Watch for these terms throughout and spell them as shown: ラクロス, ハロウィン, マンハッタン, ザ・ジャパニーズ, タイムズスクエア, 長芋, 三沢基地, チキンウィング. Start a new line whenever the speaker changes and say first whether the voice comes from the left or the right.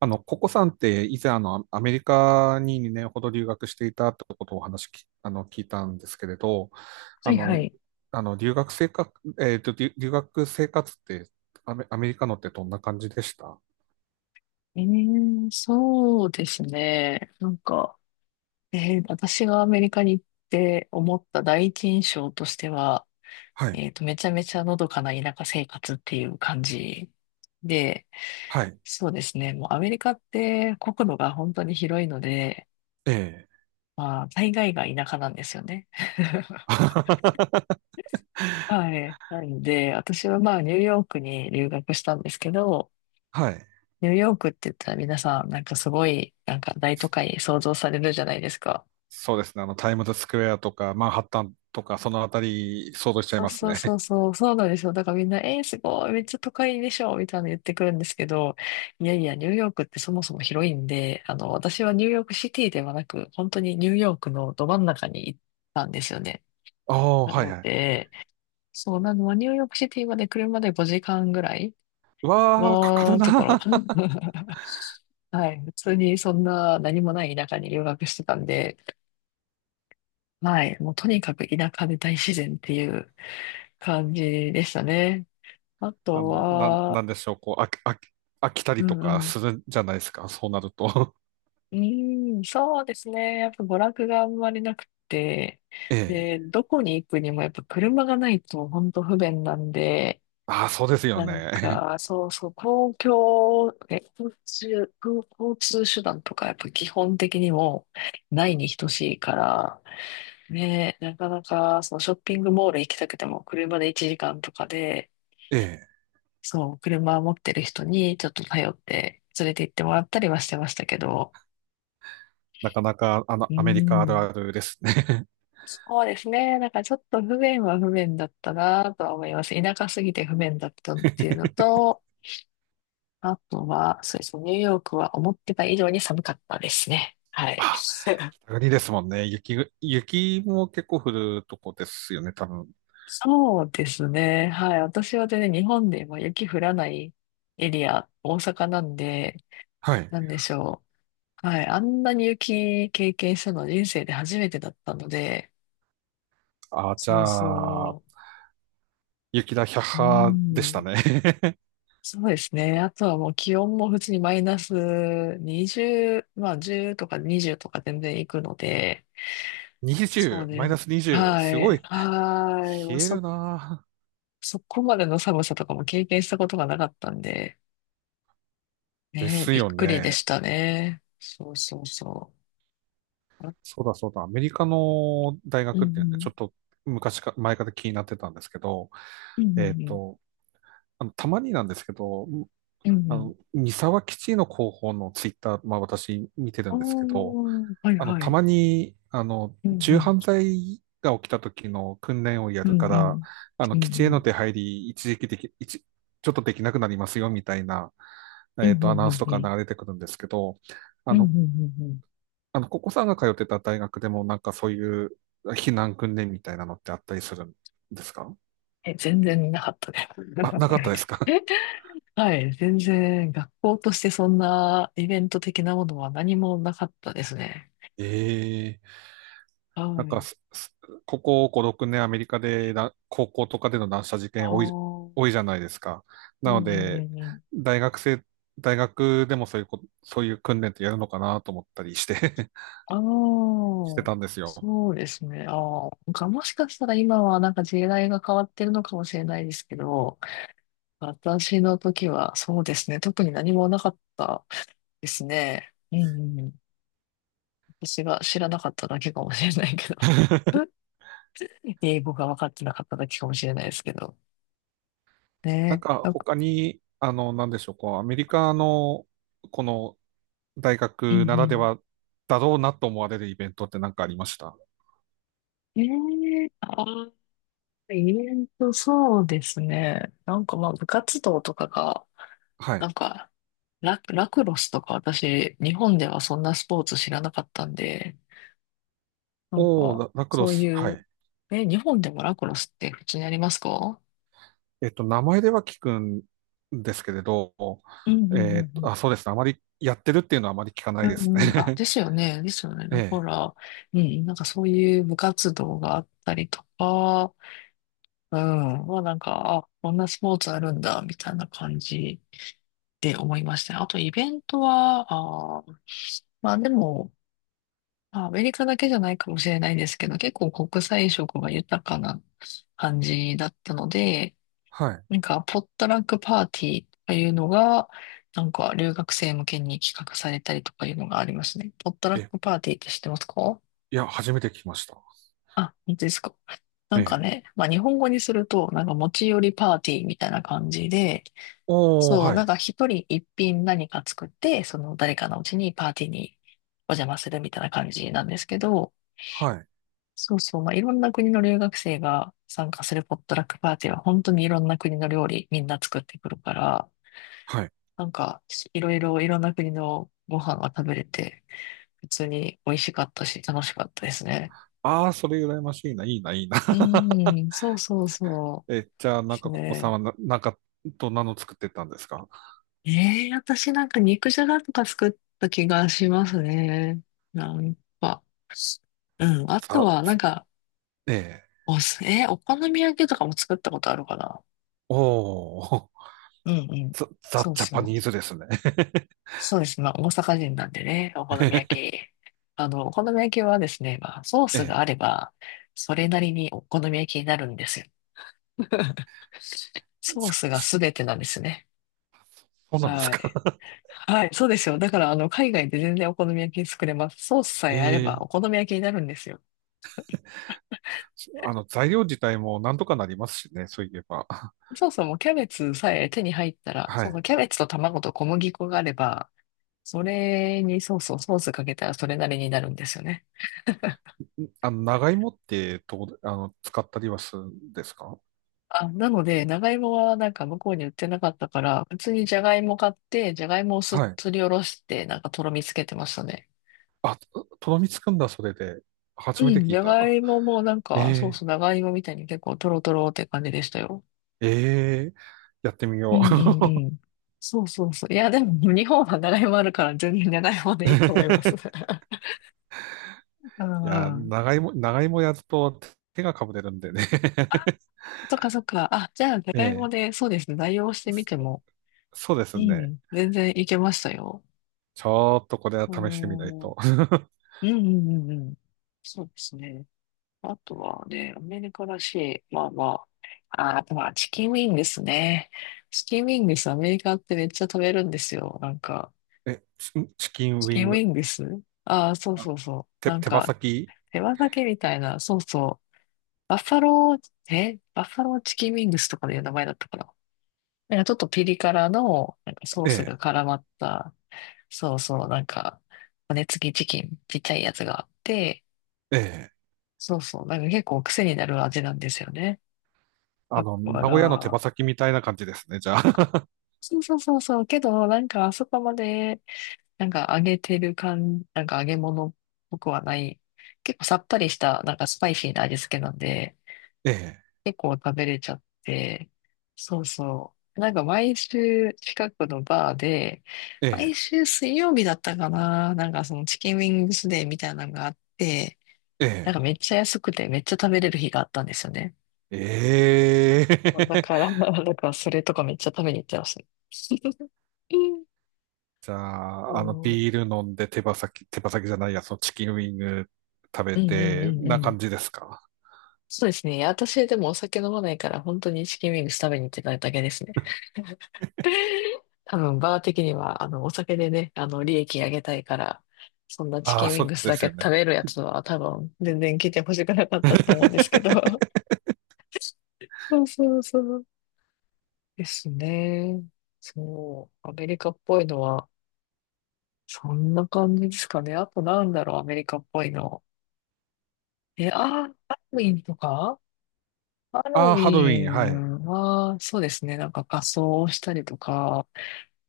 right: ココさんって以前アメリカに2年ほど留学していたってことをお話き、あの、聞いたんですけれど、
left: は
right: あ
left: いは
right: の、
left: い。
right: あの、留学生活、留学生活ってアメリカのってどんな感じでした？
left: そうですね。私がアメリカに行って思った第一印象としては、
right: はい。
left: めちゃめちゃのどかな田舎生活っていう感じで、
right: はい。
left: そうですね。もうアメリカって国土が本当に広いので、
right: ええ。
left: まあ、大概が田舎なんですよね。はい。なので、私はまあ、ニューヨークに留学したんですけど、
right: はい。
left: ニューヨークって言ったら皆さん、なんかすごい、なんか大都会想像されるじゃないですか。
right: そうですね。タイムズスクエアとか、マンハッタンとか、そのあたり、想像しちゃい
left: そう
right: ます
left: そうそ
right: ね。
left: うそう、そうなんですよ。だからみんな、すごい、めっちゃ都会でしょ、みたいなの言ってくるんですけど、いやいや、ニューヨークってそもそも広いんで、あの、私はニューヨークシティではなく、本当にニューヨークのど真ん中に行ったんですよね。
right: ああ、
left: な
right: はい
left: の
right: はい。
left: で、そうなのは、ニューヨークシティまで車で5時間ぐらい
right: うわあ、かかる
left: のとこ
right: な。
left: ろ。はい。普通にそんな何もない田舎に留学してたんで、はい。もうとにかく田舎で大自然っていう感じでしたね。あ
right: あ
left: と
right: の、なん、
left: は、
right: なんでしょう、こう、飽き、飽き、飽きた
left: う
right: りと
left: んう
right: か
left: ん。
right: するんじゃないですか、そうなると。
left: うーん、そうですね。やっぱ娯楽があんまりなくて、
right: ええ。
left: で、どこに行くにもやっぱ車がないと本当不便なんで、
right: ああ、そうですよ
left: なん
right: ね。
left: か、そうそう、公共、え、交通、交通手段とかやっぱ基本的にもないに等しいから、ね、なかなかそのショッピングモール行きたくても車で1時間とかで、
right: ええ。
left: そう、車持ってる人にちょっと頼って連れて行ってもらったりはしてましたけど、
right: なかなか、
left: う
right: アメリカある
left: ん、
right: あるですね。
left: そうですね。なんかちょっと不便は不便だったなとは思います。田舎すぎて不便だったっていうのと、あとは、そうですね、ニューヨークは思ってた以上に寒かったですね。はい。
right: あ、北国ですもんね。雪も結構降るとこですよね、多分。
left: そうですね。はい。私はね、日本でも雪降らないエリア、大阪なんで、
right: はい。
left: なんでしょう。はい。あんなに雪経験したの人生で初めてだったので、
right: ああ、じ
left: そう
right: ゃあ、
left: そ
right: 雪だ、百
left: う。う
right: 派でした
left: ん。
right: ね。
left: そうですね。あとはもう気温も普通にマイナス20、まあ10とか20とか全然行くので、そう
right: 20、マイナ
left: ね。
right: ス20、
left: は
right: すご
left: い。
right: い、
left: はい。
right: 冷
left: もう
right: える
left: そ、
right: な。
left: そこまでの寒さとかも経験したことがなかったんで、
right: で
left: ね、
right: す
left: びっ
right: よ
left: くりで
right: ね。
left: したね。そうそうそう。あ
right: そうだそうだ、アメリカの大
left: うんう
right: 学っていうんで、ち
left: ん。
right: ょっと前から気になってたんですけど、
left: うんう
right: えっ
left: んうん。
right: と、たまになんですけど、
left: うんうん。
right: 三沢基地の広報のツイッター、まあ私見てるんですけど、
left: おー、はいは
right: た
left: い。
right: まに、
left: う
right: 銃
left: ん
right: 犯罪が起きた時の訓練をや
left: う
right: る
left: ん。
right: か
left: うんう
right: ら、
left: ん。う
right: 基地
left: んう
right: への
left: ん。
right: 出入り、一時期でき、一、ちょっとできなくなりますよ、みたいな、
left: うんう
right: アナ
left: ん
right: ウ
left: う
right: ンス
left: ん
right: と
left: う
right: か
left: ん。
right: 流れてくるんですけど、あ
left: うんう
right: の、
left: んうんうん。
right: ここさんが通ってた大学でもなんかそういう避難訓練みたいなのってあったりするんですか？
left: え、全然見なかったです。
right: あ、なかったですか？
left: はい、全然学校としてそんなイベント的なものは何もなかったですね。
right: ええ。
left: は
right: なんか
left: い。
right: す、すここ5、6年アメリカでな高校とかでの乱射事
left: あ
right: 件
left: あ、
right: 多い、
left: うん
right: 多いじゃないですか。
left: う
right: なの
left: んうん
right: で、
left: うん。
right: 大学生、大学でもそういうこ、そういう訓練ってやるのかなと思ったりして
left: ああ、
right: してたんですよ。
left: そうですね。ああ、なんかもしかしたら今はなんか時代が変わってるのかもしれないですけど、私の時はそうですね。特に何もなかったですね。うんうんうん。私が知らなかっただけかもしれないけど。英語が分かってなかっただけかもしれないですけど。
right: なん
left: ね
right: か
left: なんか、
right: 他に、なんでしょう、こう、アメリカの、この大
left: う
right: 学
left: ん
right: なら
left: う
right: で
left: ん。
right: はだろうなと思われるイベントって何かありました？
left: ええああ、そうですね。なんかまあ、部活動とかが、
right: はい。
left: なんか、ラクロスとか私、日本ではそんなスポーツ知らなかったんで、なん
right: おー、
left: か、
right: ラ、ラクロ
left: そう
right: ス。
left: い
right: は
left: う、
right: い。
left: え、日本でもラクロスって普通にありますか？
right: 名前では聞くんですけれど、
left: うんうんうん
right: あ、そうですね。あまりやってるっていうのはあまり聞かな
left: う
right: い
left: ん。う
right: です
left: んうん。あ、
right: ね。
left: ですよね。ですよね。
right: え
left: だか
right: え。
left: ら、うん、なんかそういう部活動があったりとか、うん。まあなんか、あ、こんなスポーツあるんだ、みたいな感じで思いましたね。あとイベントは、あー、まあでも、まあアメリカだけじゃないかもしれないですけど、結構国際色が豊かな感じだったので、
right: は
left: なんかポットラックパーティーというのが、なんか留学生向けに企画されたりとかいうのがありますね。ポットラッ
right: い。え、
left: クパーティーって知ってますか？
right: いや、初めて聞きました。
left: あ、本当ですか。な
right: え
left: んか
right: え。
left: ね、まあ日本語にすると、なんか持ち寄りパーティーみたいな感じで、
right: おー、
left: そう、
right: は
left: なん
right: い。
left: か一人一品何か作って、その誰かのうちにパーティーにお邪魔するみたいな感じなんですけど、
right: はい。
left: そうそう、まあ、いろんな国の留学生が参加するポットラックパーティーは本当にいろんな国の料理みんな作ってくるから、
right: はい。
left: なんかいろんな国のご飯が食べれて、普通に美味しかったし楽しかったですね。
right: ああ、それ羨ましいな、いいな、いいな。
left: うーん、そうそうそ
right: え、
left: う
right: じゃあ、
left: で
right: なん
left: す
right: か、ここさん
left: ね。
right: はどんなの作ってたんですか？
left: ええ私なんか肉じゃがとか作った気がしますね。なんかうん。あと
right: さ、
left: は、なんか、
right: ええ。
left: おす、えーお好み焼きとかも作ったことあるかな？
right: おー、
left: うんう ん。
right: ザ・
left: そう
right: ジャ
left: そ
right: パ
left: う。
right: ニーズですね。
left: そうです。まあ、大阪人なんでね、お好み焼 き。あの、お好み焼きはですね、まあ、ソースが
right: え
left: あれ
right: え。
left: ば、それなりにお好み焼きになるんですよ。ソー
right: す
left: スが
right: す
left: 全てなんですね。
right: そうなんです
left: はい。
right: か。
left: はい、そうですよ。だから、あの、海外で全然お好み焼き作れます。ソースさえあれ
right: え、
left: ば
right: ええ。
left: お好み焼きになるんですよ。
right: 材料自体もなんとかなりますしね、そういえば。
left: そうそう、もうキャベツさえ手に入ったら、
right: は
left: そうそ
right: い。
left: う、キャベツと卵と小麦粉があれば、それに、そうそう、ソースかけたらそれなりになるんですよね。
right: 長芋ってとこあの、使ったりはするんですか？
left: あ、なので、長芋はなんか向こうに売ってなかったから、普通にじゃがいも買って、じゃがいもをす
right: はい。
left: すりおろして、なんかとろみつけてましたね。
right: あ、とろみつくんだ、それで。
left: う
right: 初めて
left: ん、
right: 聞
left: じ
right: い
left: ゃが
right: た。
left: いももなん
right: え
left: か、そうそ
right: え、
left: う、長芋みたいに結構とろとろって感じでしたよ。
right: ええ、やってみ
left: う
right: よ
left: んうんうん。そうそうそう。いや、でも日本は長芋あるから全然長芋
right: う。
left: でいいと思います。う
right: いや、
left: んうん。
right: 長芋やると手がかぶれるんでね。
left: そっかそっか。あ、じゃあ、じゃ
right: え
left: がいも
right: え、
left: で、そうですね、代用してみても、
right: そそうです
left: う
right: ね。
left: ん、全然いけましたよ。
right: ちょっとこれは
left: あ
right: 試してみない
left: ー
right: と。
left: うんうんうんうん。そうですね。あとはね、アメリカらしい。まあまあ。ああ、まあ、チキンウィングスね。チキンウィングス、アメリカってめっちゃ食べるんですよ。なんか、
right: え、チチキンウ
left: チキ
right: ィ
left: ン
right: ン
left: ウ
right: グ、
left: ィングス、ああー、そう
right: あ
left: そうそう。
right: 手、
left: なん
right: 手羽
left: か、
right: 先
left: 手羽先みたいな、そうそう。バッファローチキンウィングスとかいう名前だったかな。なんかちょっとピリ辛の、なんかソース
right: え
left: が絡まった、そうそう、なんか、骨付きチキン、ちっちゃいやつがあって、
right: え、ええ。
left: そうそう。なんか結構癖になる味なんですよね。だか
right: 名古屋の手羽
left: ら、
right: 先みたいな感じですね、じゃあ。
left: そうそうそうそう。けど、なんかあそこまで、なんか揚げてる感、なんか揚げ物っぽくはない。結構さっぱりした、なんかスパイシーな味付けなんで、
right: え
left: 結構食べれちゃって。そうそう。なんか毎週近くのバーで、
right: え、
left: 毎
right: え
left: 週水曜日だったかな。なんかそのチキンウィングスデーみたいなのがあって、なん
right: え、
left: かめっちゃ安くてめっちゃ食べれる日があったんですよね。
right: ええ。ええ
left: だからそれとかめっちゃ食べに行ってますね。
right: じゃ
left: そ
right: あ、ビ
left: う。
right: ール飲んで手羽先、手羽先じゃないや、そのチキンウィング食べ
left: うんうんう
right: て、
left: んう
right: な
left: ん。
right: 感じですか？
left: そうですね。いや私でもお酒飲まないから、本当にチキンウィングス食べに行ってただけですね。多分、バー的には、お酒でね、利益上げたいから、そんなチ
right: あ
left: キ
right: あ、
left: ンウィ
right: そ
left: ング
right: う
left: ス
right: で
left: だ
right: す
left: け
right: よね。
left: 食べるやつは多分、全然来てほしくなかったと思うんですけど。そうそうそう。ですね。そう。アメリカっぽいのは、そんな感じですかね。あとなんだろう、アメリカっぽいの。え、あー、ハロウィンとかハロ
right: あ
left: ウ
right: あ、ハロウ
left: ィ
right: ィン、はい。
left: ンは、そうですね、なんか仮装をしたりとか、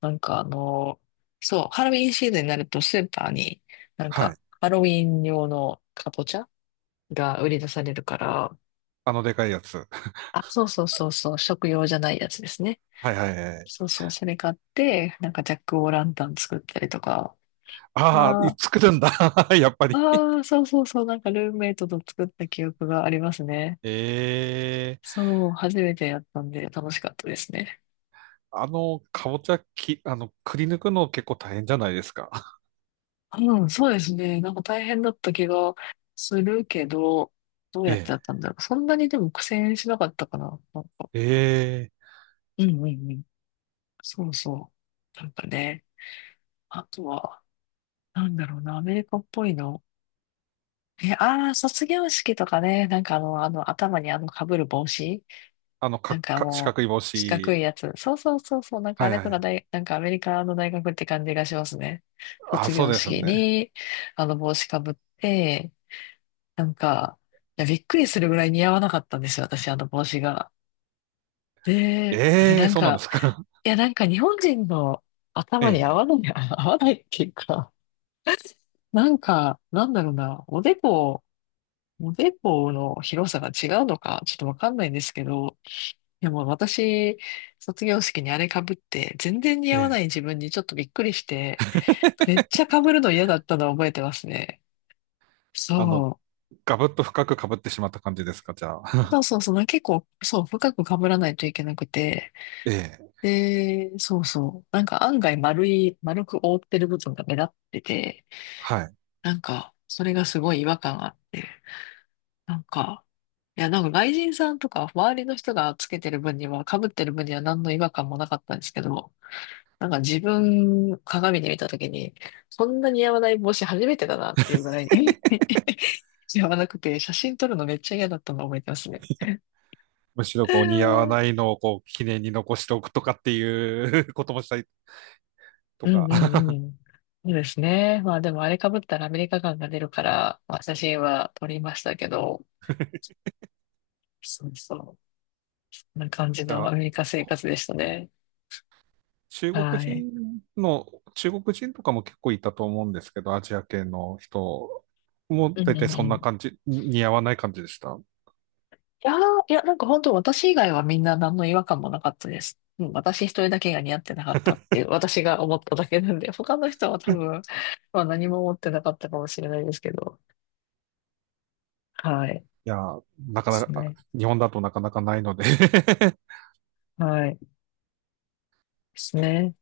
left: なんかあの、そう、ハロウィンシーズンになるとスーパーに、なん
right: は
left: か
right: い。
left: ハロウィン用のカぼチャが売り出されるから、
right: あのでかいやつ。
left: あ、そうそうそうそう、食用じゃないやつですね。
right: はいはいはい。
left: そうそう、それ買って、なんかジャックオーランタン作ったりとか、
right: ああ、
left: まあ、
right: 作るんだ。やっぱり。
left: ああ、そうそうそう、なんかルームメイトと作った記憶がありますね。
right: ええ。
left: そう、初めてやったんで楽しかったですね。
right: あの、かぼちゃき、あの、くり抜くの結構大変じゃないですか。
left: うん、そうですね。なんか大変だった気がするけど、どうやってや
right: え
left: ったんだろう。そんなにでも苦戦しなかったかな。なんか、
right: え。ええ。
left: うんうんうん。そうそう。なんかね、あとは、なんだろうな、アメリカっぽいの。ああ、卒業式とかね、頭に被る帽子
right: あの、か、
left: なんか
right: か、四
left: もう、
right: 角い帽
left: 四角
right: 子。
left: いやつ。そうそうそうそう。なんか
right: は
left: あ
right: い
left: れと
right: は
left: か
right: い。
left: 大、なんかアメリカの大学って感じがしますね。
right: あ、
left: 卒
right: そう
left: 業
right: です
left: 式
right: ね。
left: に、あの帽子かぶって、なんか、いや、びっくりするぐらい似合わなかったんですよ、私、あの帽子が。で、あれ
right: え
left: な
right: え、
left: ん
right: そうなんで
left: か、
right: すか。
left: いや、なんか日本人の頭に合 わ
right: え
left: ない、合わないっていうか、なんか、なんだろうな、おでこ、おでこの広さが違うのか、ちょっとわかんないんですけど、いやもう私、卒業式にあれ被って、全然似
right: え
left: 合わな
right: え
left: い
right: え。
left: 自分にちょっとびっくりして、めっちゃ被るの嫌だったのを覚えてますね。
right: あの、
left: そ
right: ガブッと深く被ってしまった感じですか、じゃあ。
left: う。そ うそうそう、な結構、そう、深く被らないといけなくて、
right: ええ。
left: で、そうそう、なんか案外丸い、丸く覆ってる部分が目立ってて、
right: はい。
left: なんか、それがすごい違和感があって、なんか、いや、なんか外人さんとか周りの人がつけてる分には、被ってる分には何の違和感もなかったんですけど、なんか自分、鏡で見たときに、そんな似合わない帽子初めてだなっていうぐらいに 似合わなくて、写真撮るのめっちゃ嫌だったのを覚えてますね。
right: むしろこう似合わ
left: う
right: ない
left: ん
right: のをこう記念に残しておくとかっていう こともしたりとか。
left: うん うん。そうですね。まあでもあれ被ったらアメリカ感が出るから、まあ写真は撮りましたけど、そうそう。こんな感じ
right: じゃ
left: のア
right: あ、
left: メリカ生活でしたね。
right: 中国
left: はい。
right: 人の、中国人とかも結構いたと思うんですけど、アジア系の人も
left: うん
right: 大
left: う
right: 体
left: んう
right: そんな
left: ん。
right: 感じ、似合わない感じでした？
left: いやー、いや、なんか本当私以外はみんな何の違和感もなかったです。うん、私一人だけが似合ってなかったっていう、私が思っただけなんで、他の人は多分、まあ何も思ってなかったかもしれないですけど。はい。で
right: いやー、なかな
left: す
right: か、
left: ね。
right: 日本だとなかなかないので。
left: はい。ですね。